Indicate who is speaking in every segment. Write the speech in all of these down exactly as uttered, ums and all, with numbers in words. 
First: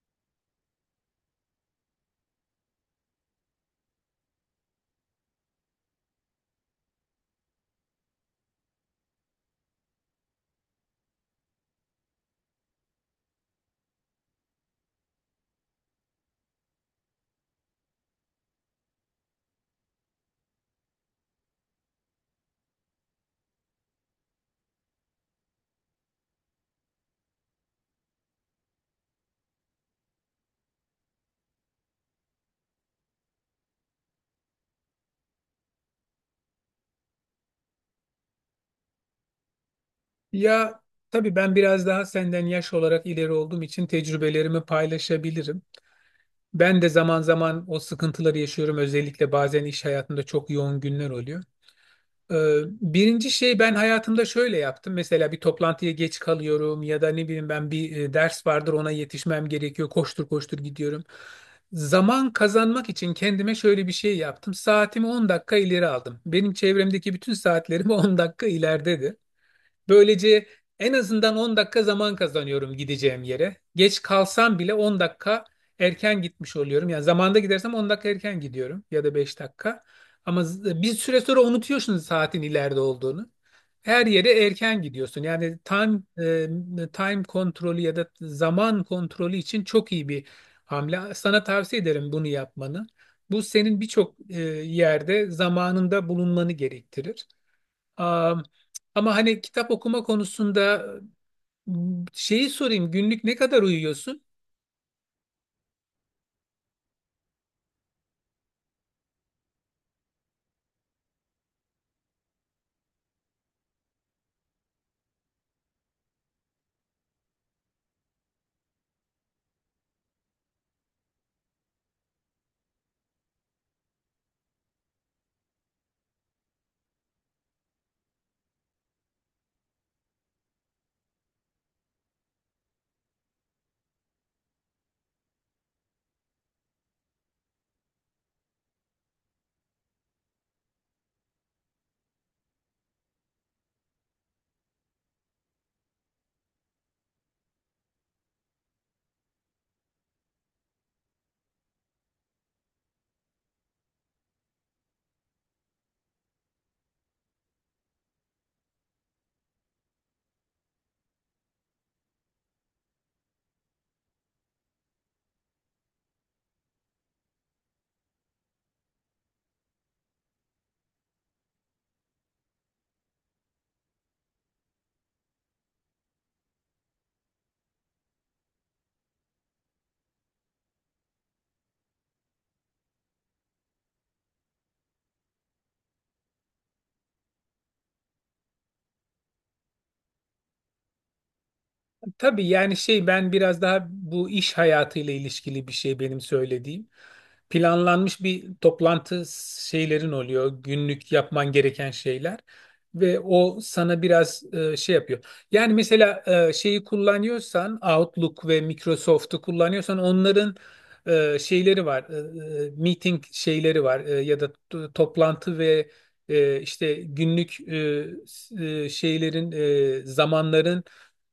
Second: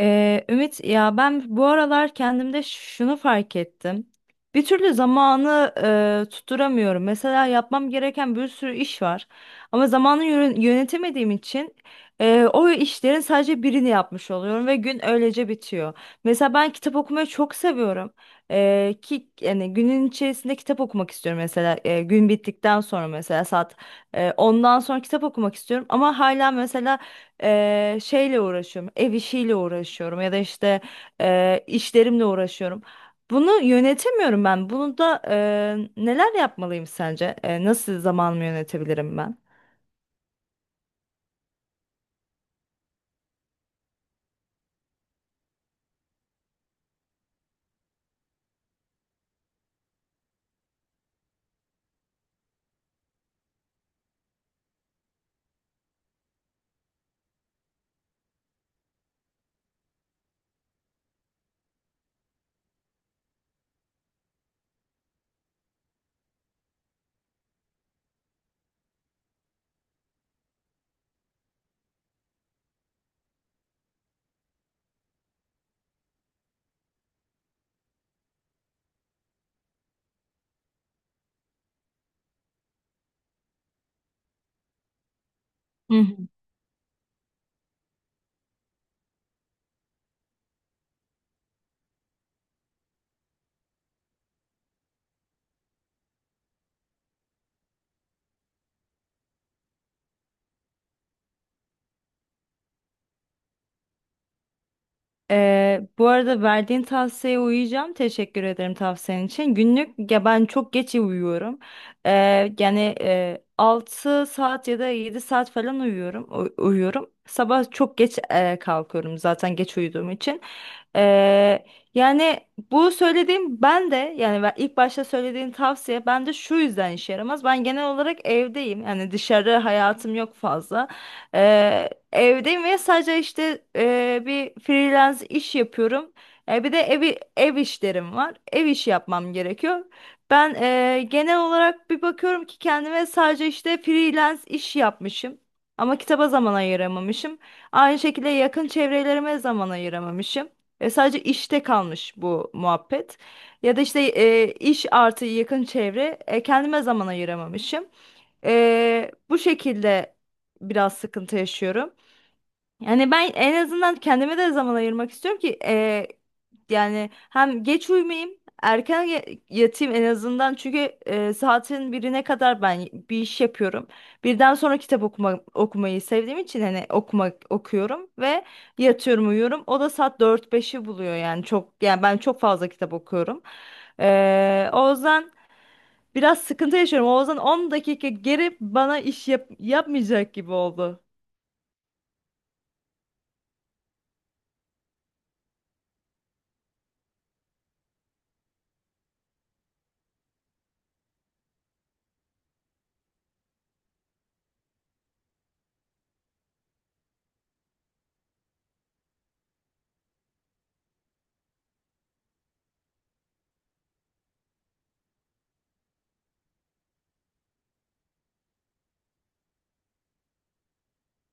Speaker 1: Ee, Ümit, ya ben bu aralar kendimde şunu fark ettim. Bir türlü zamanı e, tutturamıyorum. Mesela yapmam gereken bir sürü iş var. Ama zamanı yön- yönetemediğim için e, o işlerin sadece birini yapmış oluyorum ve gün öylece bitiyor. Mesela ben kitap okumayı çok seviyorum. Ee, ki yani günün içerisinde kitap okumak istiyorum, mesela e, gün bittikten sonra, mesela saat e, ondan sonra kitap okumak istiyorum ama hala mesela eee, şeyle uğraşıyorum, ev işiyle uğraşıyorum ya da işte eee, işlerimle uğraşıyorum. Bunu yönetemiyorum ben. Bunu da eee, neler yapmalıyım sence? Eee, nasıl zamanımı yönetebilirim ben?
Speaker 2: Ya tabii ben biraz daha senden yaş olarak ileri olduğum için tecrübelerimi paylaşabilirim. Ben de zaman zaman o sıkıntıları yaşıyorum. Özellikle bazen iş hayatında çok yoğun günler oluyor. Ee, Birinci şey ben hayatımda şöyle yaptım. Mesela bir toplantıya geç kalıyorum ya da ne bileyim ben bir e, ders vardır ona yetişmem gerekiyor. Koştur koştur gidiyorum. Zaman kazanmak için kendime şöyle bir şey yaptım. Saatimi on dakika ileri aldım. Benim çevremdeki bütün saatlerim on dakika ileride. Böylece en azından on dakika zaman kazanıyorum gideceğim yere. Geç kalsam bile on dakika erken gitmiş oluyorum. Yani zamanda gidersem on dakika erken gidiyorum ya da beş dakika. Ama z- bir süre sonra unutuyorsunuz saatin ileride olduğunu. Her yere erken gidiyorsun. Yani time
Speaker 1: Hı.
Speaker 2: e, time kontrolü ya da zaman kontrolü için çok iyi bir hamle. Sana tavsiye ederim bunu yapmanı. Bu senin birçok e, yerde zamanında bulunmanı gerektirir. Am, ama hani kitap okuma konusunda m, şeyi sorayım günlük ne kadar uyuyorsun?
Speaker 1: Ee, bu arada verdiğin tavsiyeye uyacağım. Teşekkür ederim tavsiyen için. Günlük ya ben çok geç uyuyorum. Ee, yani e, altı saat ya da yedi saat falan uyuyorum. u- uyuyorum. Sabah çok geç e, kalkıyorum zaten geç uyuduğum için. Ee, yani bu söylediğim ben de yani ben- ilk başta söylediğin tavsiye ben de şu yüzden işe yaramaz. Ben genel olarak evdeyim. Yani dışarı hayatım yok fazla. Ee, evdeyim ve sadece işte e, bir freelance iş yapıyorum. E, bir de evi, ev işlerim var. Ev işi yapmam gerekiyor. Ben e, genel olarak bir bakıyorum ki kendime sadece işte freelance iş yapmışım. Ama kitaba zaman ayıramamışım. Aynı şekilde yakın çevrelerime zaman ayıramamışım. E, sadece işte kalmış bu muhabbet. Ya da işte e, iş artı yakın çevre, e, kendime zaman ayıramamışım. Ee, bu şekilde biraz sıkıntı yaşıyorum. Yani ben en azından kendime de zaman ayırmak istiyorum ki ee, yani hem geç uyumayayım, erken ya- yatayım en azından, çünkü e, saatin birine kadar ben bir iş yapıyorum. Birden sonra kitap okuma, okumayı sevdiğim için hani okumak okuyorum ve yatıyorum, uyuyorum. O da saat dört beşi buluyor yani. Çok yani ben çok fazla kitap okuyorum. Ee, o yüzden biraz sıkıntı yaşıyorum. Oğuzhan on dakika geri bana iş yap yapmayacak gibi oldu.
Speaker 2: Tabii yani şey ben biraz daha bu iş hayatıyla ilişkili bir şey benim söylediğim. Planlanmış bir toplantı şeylerin oluyor. Günlük yapman gereken şeyler. Ve o sana biraz e, şey yapıyor. Yani mesela e, şeyi kullanıyorsan Outlook ve Microsoft'u kullanıyorsan onların e, şeyleri var. E, e, meeting şeyleri var. E, ya da t- toplantı ve e, işte günlük e, s- e, şeylerin e, zamanların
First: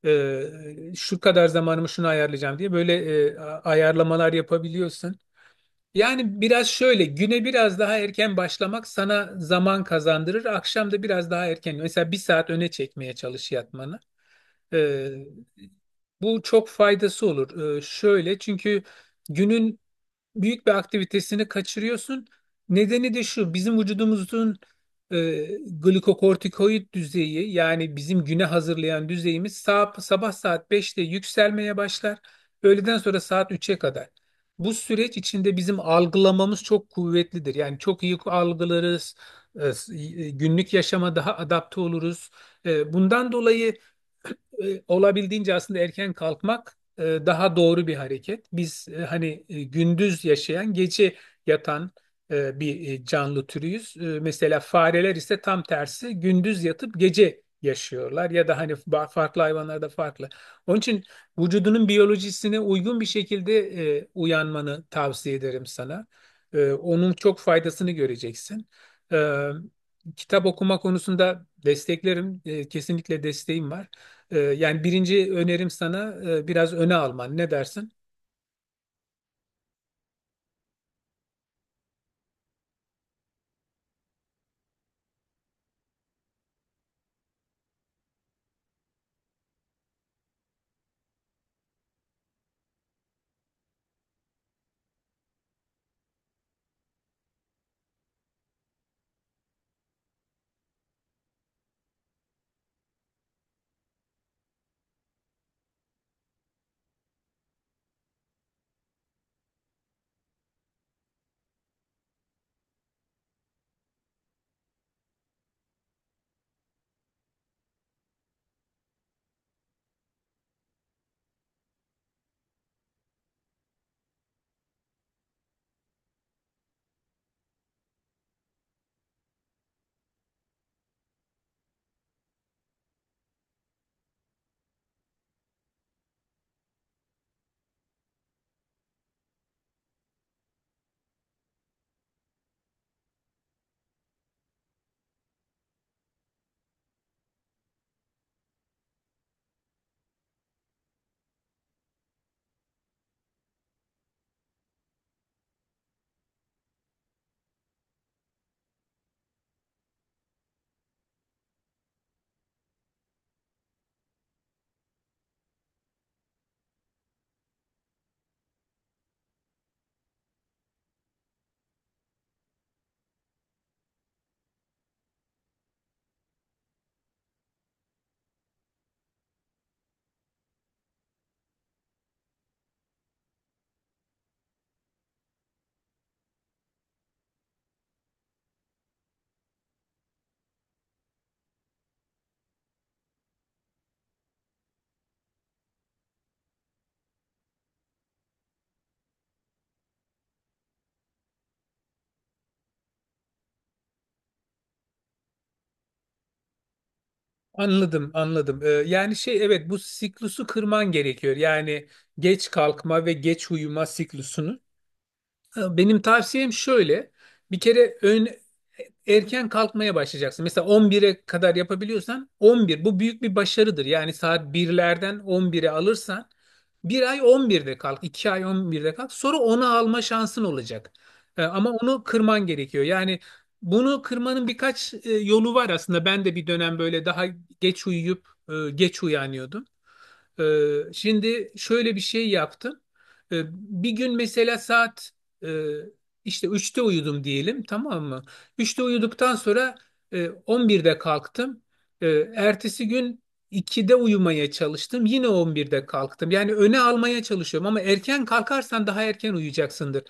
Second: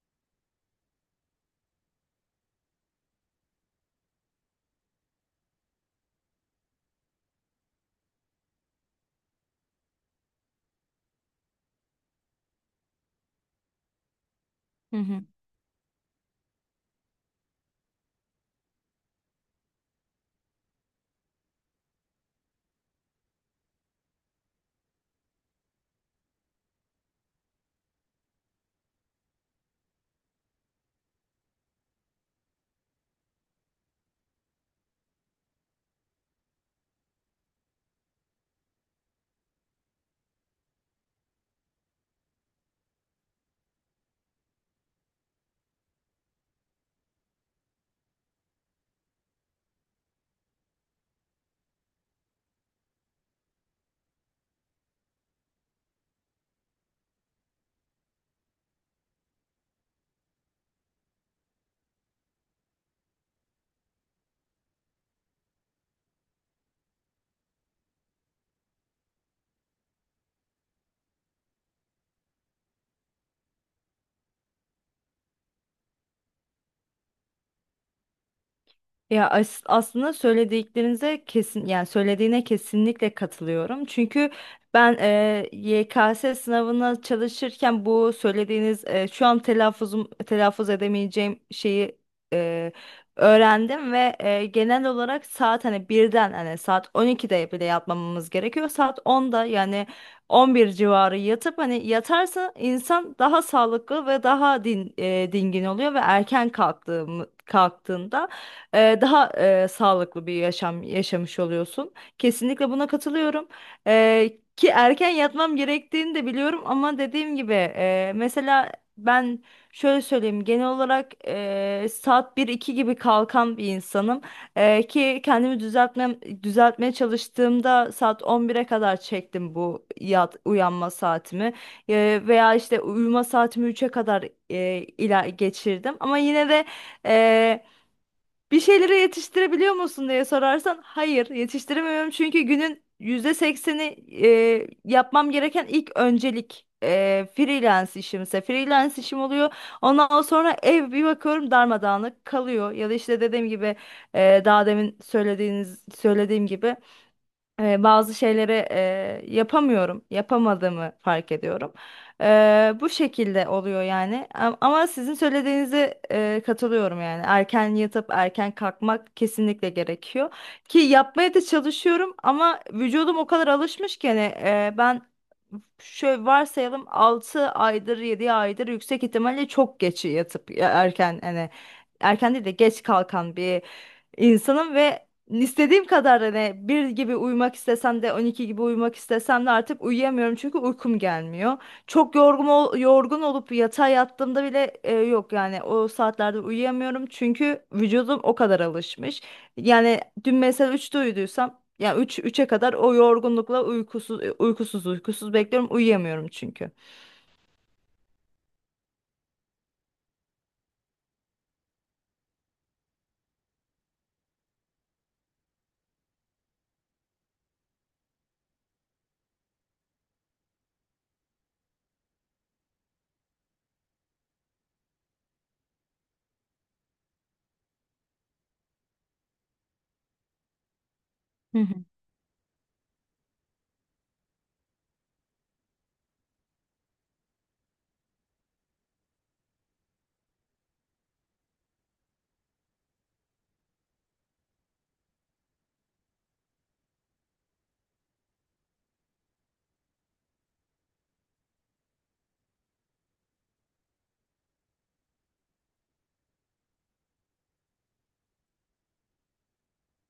Speaker 2: e, şu kadar zamanımı şunu ayarlayacağım diye böyle e, a- ayarlamalar yapabiliyorsun. Yani biraz şöyle güne biraz daha erken başlamak sana zaman kazandırır. Akşam da biraz daha erken mesela bir saat öne çekmeye çalış yatmanı.
Speaker 1: Hı
Speaker 2: E,
Speaker 1: hı.
Speaker 2: Bu çok faydası olur. E, şöyle çünkü günün büyük bir aktivitesini kaçırıyorsun. Nedeni de şu, bizim vücudumuzun e, glikokortikoid düzeyi yani bizim güne hazırlayan düzeyimiz sabah, sabah saat beşte yükselmeye başlar. Öğleden sonra saat üçe kadar. Bu süreç içinde bizim algılamamız çok kuvvetlidir. Yani çok iyi algılarız, e, s- e, günlük yaşama daha adapte oluruz. E, bundan dolayı e, olabildiğince aslında erken kalkmak e, daha doğru bir hareket. Biz e, hani e, gündüz yaşayan, gece yatan e, bir e, canlı türüyüz. E, Mesela fareler ise tam tersi gündüz yatıp gece yaşıyorlar ya da hani ba- farklı hayvanlarda farklı. Onun için vücudunun biyolojisine uygun bir şekilde e, uyanmanı tavsiye ederim sana. E, Onun çok faydasını göreceksin. E, Kitap okuma konusunda desteklerim. E, Kesinlikle desteğim var. Ee, yani birinci önerim sana e, biraz öne alman. Ne dersin?
Speaker 1: Ya, as- aslında söylediklerinize kesin, yani söylediğine kesinlikle katılıyorum. Çünkü ben e, Y K S sınavına çalışırken bu söylediğiniz e, şu an telaffuzum, telaffuz edemeyeceğim şeyi e, öğrendim ve e, genel olarak saat hani birden hani saat on ikide bile yatmamamız gerekiyor. Saat onda yani on bir civarı yatıp, hani yatarsa insan daha sağlıklı ve daha din, e, dingin oluyor ve erken kalktığım kalktığında e, daha e, sağlıklı bir yaşam yaşamış oluyorsun. Kesinlikle buna katılıyorum. E, ki erken yatmam gerektiğini de biliyorum, ama dediğim gibi e, mesela ben şöyle söyleyeyim, genel olarak e, saat bir iki gibi kalkan bir insanım. E, ki kendimi düzeltmem, düzeltmeye çalıştığımda saat on bire kadar çektim bu yat, uyanma saatimi. E, veya işte uyuma saatimi üçe kadar e, ila geçirdim. Ama yine de bir şeyleri yetiştirebiliyor musun diye sorarsan, hayır, yetiştiremiyorum, çünkü günün yüzde sekseni, e, yapmam gereken ilk öncelik e, freelance işimse freelance işim oluyor. Ondan sonra ev bir bakıyorum darmadağınık kalıyor, ya da işte dediğim gibi e, daha demin söylediğiniz söylediğim gibi e, bazı şeyleri e, yapamıyorum, yapamadığımı fark ediyorum. E, bu şekilde oluyor yani. A- Ama sizin söylediğinize e, katılıyorum yani. Erken yatıp erken kalkmak kesinlikle gerekiyor. Ki yapmaya da çalışıyorum, ama vücudum o kadar alışmış ki, hani e, ben şöyle varsayalım, altı aydır yedi aydır yüksek ihtimalle çok geç yatıp ya- erken hani erken değil de geç kalkan bir insanım ve İstediğim kadar hani bir gibi uyumak istesem de, on iki gibi uyumak istesem de artık uyuyamıyorum, çünkü uykum gelmiyor. Çok yorgun ol- yorgun olup yatağa yattığımda bile e, yok yani, o saatlerde uyuyamıyorum çünkü vücudum o kadar alışmış. Yani dün mesela üçte uyuduysam yani üç üçe kadar o yorgunlukla uykusuz uykusuz uykusuz bekliyorum, uyuyamıyorum çünkü.
Speaker 2: Anladım, anladım. Ee, yani şey evet bu siklusu kırman gerekiyor. Yani geç kalkma ve geç uyuma siklusunu. Benim tavsiyem şöyle. Bir kere ön, erken kalkmaya başlayacaksın. Mesela on bire kadar yapabiliyorsan on bir bu büyük bir başarıdır. Yani saat birlerden on bire alırsan bir ay on birde kalk, iki ay on birde kalk. Sonra ona alma şansın olacak. Ee,
Speaker 1: Hı
Speaker 2: ama
Speaker 1: hı.
Speaker 2: onu kırman gerekiyor. Yani bunu kırmanın birkaç e, yolu var aslında. Ben de bir dönem böyle daha geç uyuyup e, geç uyanıyordum. Ee, şimdi şöyle bir şey yaptım. Ee, bir gün mesela saat e, işte üçte uyudum diyelim, tamam mı? Üçte uyuduktan sonra e, on birde kalktım. E, Ertesi gün ikide uyumaya çalıştım. Yine on birde kalktım. Yani öne almaya çalışıyorum ama erken kalkarsan daha erken uyuyacaksındır.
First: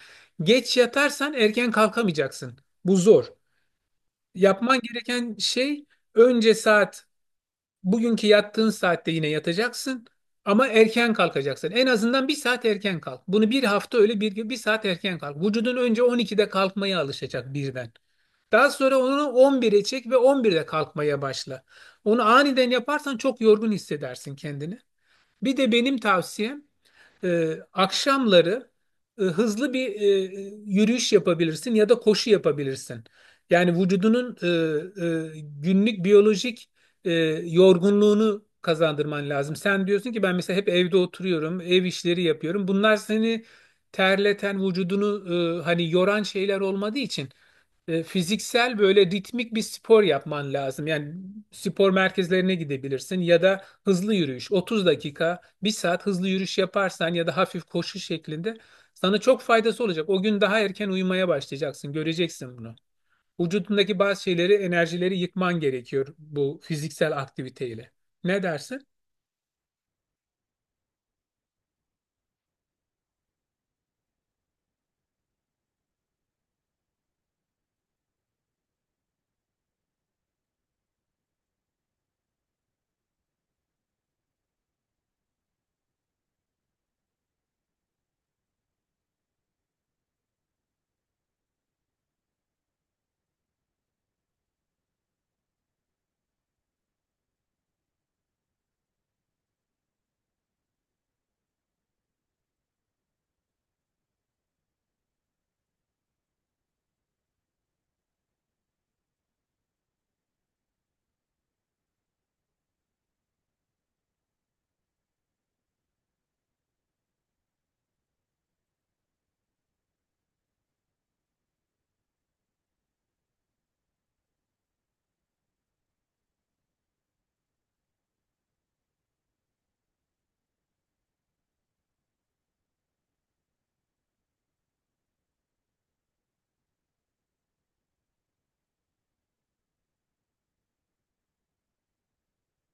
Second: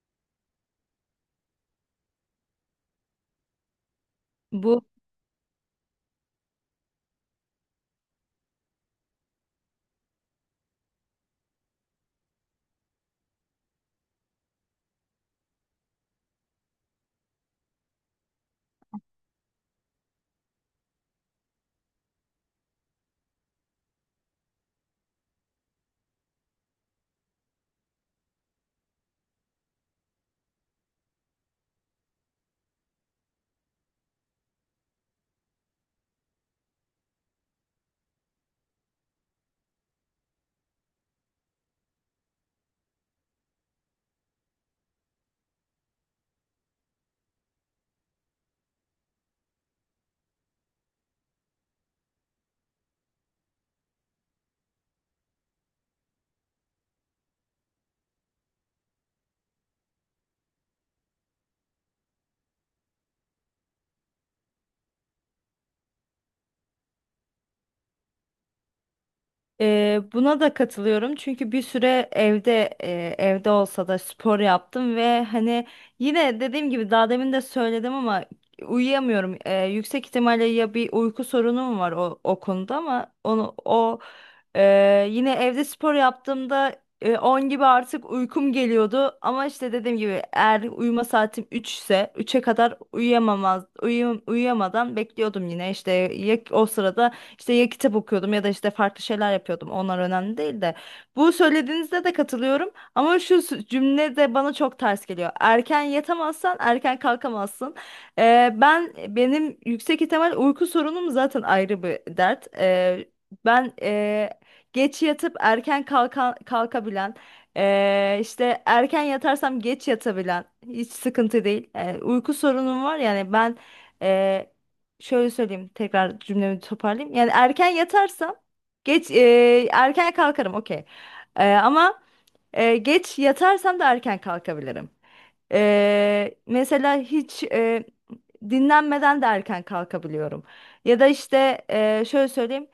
Speaker 2: Geç yatarsan erken kalkamayacaksın. Bu zor. Yapman
Speaker 1: Bu
Speaker 2: gereken şey önce saat bugünkü yattığın saatte yine yatacaksın ama erken kalkacaksın. En azından bir saat erken kalk. Bunu bir hafta öyle bir, bir saat erken kalk. Vücudun önce on ikide kalkmaya alışacak birden. Daha sonra onu on bire çek ve on birde kalkmaya başla. Onu aniden yaparsan çok yorgun hissedersin kendini. Bir de benim tavsiyem e, akşamları e, hızlı bir e, yürüyüş yapabilirsin ya da koşu yapabilirsin. Yani vücudunun e, e, günlük biyolojik e, yorgunluğunu kazandırman lazım. Sen diyorsun ki ben mesela hep evde oturuyorum, ev işleri yapıyorum. Bunlar seni terleten, vücudunu e, hani yoran şeyler olmadığı için e, fiziksel böyle ritmik bir spor yapman lazım. Yani spor merkezlerine gidebilirsin ya da hızlı yürüyüş. otuz dakika bir saat hızlı yürüyüş yaparsan ya da hafif koşu şeklinde sana çok faydası olacak. O gün daha erken uyumaya başlayacaksın. Göreceksin bunu. Vücudundaki bazı şeyleri, enerjileri yıkman gerekiyor bu fiziksel aktiviteyle. Ne dersin?
Speaker 1: Ee, buna da katılıyorum, çünkü bir süre evde, e, evde olsa da spor yaptım ve hani yine dediğim gibi daha demin de söyledim, ama uyuyamıyorum. Ee, yüksek ihtimalle ya bir uyku sorunum var o, o konuda, ama onu o e, yine evde spor yaptığımda e, on gibi artık uykum geliyordu, ama işte dediğim gibi eğer uyuma saatim üç ise üçe kadar uyuyamamaz uyuyam- uyuyamadan bekliyordum, yine işte ya o sırada işte ya kitap okuyordum ya da işte farklı şeyler yapıyordum. Onlar önemli değil de, bu söylediğinizde de katılıyorum, ama şu s- cümle de bana çok ters geliyor. Erken yatamazsan erken kalkamazsın. Ee, ben, benim yüksek ihtimal uyku sorunum zaten ayrı bir dert. Ee, ben e, geç yatıp erken kalka, kalkabilen, ee, işte erken yatarsam geç yatabilen, hiç sıkıntı değil. Ee, uyku sorunum var yani. Ben şöyle söyleyeyim, tekrar cümlemi toparlayayım. Yani erken yatarsam geç e, erken kalkarım, okey. E, ama e, geç yatarsam da erken kalkabilirim. E, mesela hiç e, dinlenmeden de erken kalkabiliyorum. Ya da işte e, şöyle söyleyeyim,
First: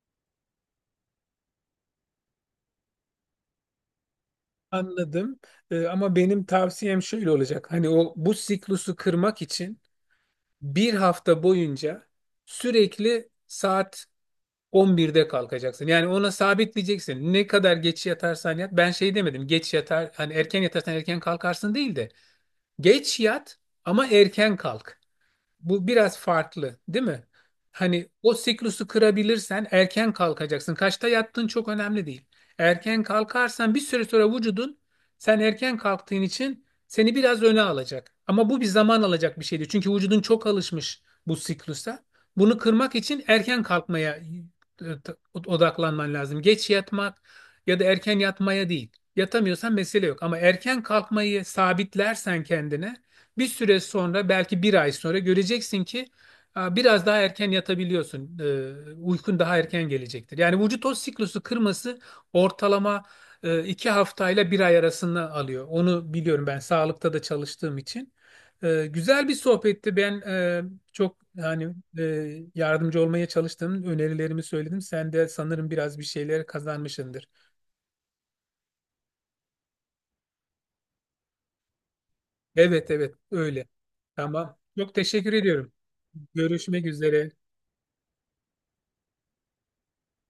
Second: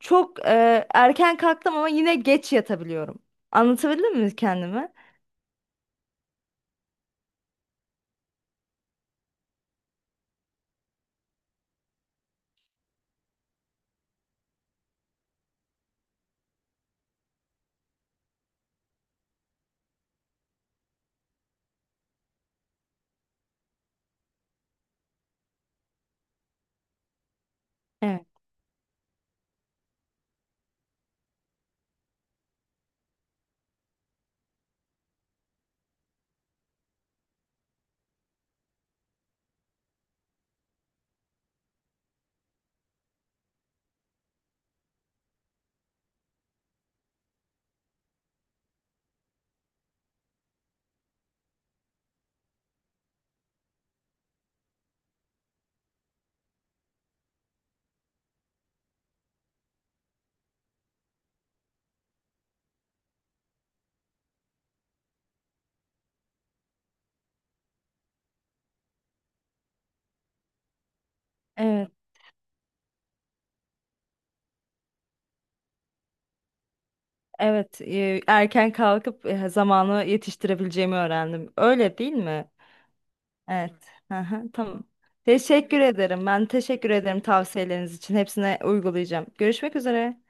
Speaker 1: çok e, erken kalktım ama yine geç yatabiliyorum. Anlatabildim mi kendimi?
Speaker 2: Anladım. Ee, ama benim tavsiyem şöyle olacak. Hani o bu siklusu kırmak için bir hafta boyunca sürekli saat on birde kalkacaksın. Yani ona sabitleyeceksin. Ne kadar geç yatarsan yat. Ben şey demedim. Geç yatar hani erken yatarsan erken kalkarsın değil de geç yat ama erken kalk. Bu biraz farklı, değil mi? Hani
Speaker 1: Evet,
Speaker 2: o siklusu kırabilirsen erken kalkacaksın. Kaçta yattığın çok önemli değil. Erken kalkarsan bir süre sonra vücudun sen erken kalktığın için seni biraz öne alacak. Ama bu bir zaman alacak bir şeydi. Çünkü vücudun çok alışmış bu siklusa. Bunu kırmak için erken kalkmaya e, t- odaklanman lazım. Geç yatmak ya da erken yatmaya değil. Yatamıyorsan mesele yok. Ama erken kalkmayı sabitlersen kendine bir süre sonra belki bir ay sonra göreceksin ki a, biraz daha erken yatabiliyorsun. E, Uykun daha erken gelecektir. Yani vücut o siklusu kırması ortalama e, iki haftayla bir ay arasında alıyor. Onu biliyorum ben sağlıkta da çalıştığım için. E, Güzel bir sohbetti. Ben e, çok hani
Speaker 1: evet,
Speaker 2: e, yardımcı olmaya çalıştım. Önerilerimi söyledim. Sen de sanırım biraz bir şeyler kazanmışsındır.
Speaker 1: evet. E, erken kalkıp e, zamanı yetiştirebileceğimi öğrendim. Öyle değil mi?
Speaker 2: Evet, evet, öyle.
Speaker 1: Evet. Hı hı,
Speaker 2: Tamam.
Speaker 1: tamam.
Speaker 2: Çok teşekkür ediyorum.
Speaker 1: Teşekkür ederim. Ben
Speaker 2: Görüşmek
Speaker 1: teşekkür ederim
Speaker 2: üzere.
Speaker 1: tavsiyeleriniz için. Hepsine uygulayacağım. Görüşmek üzere.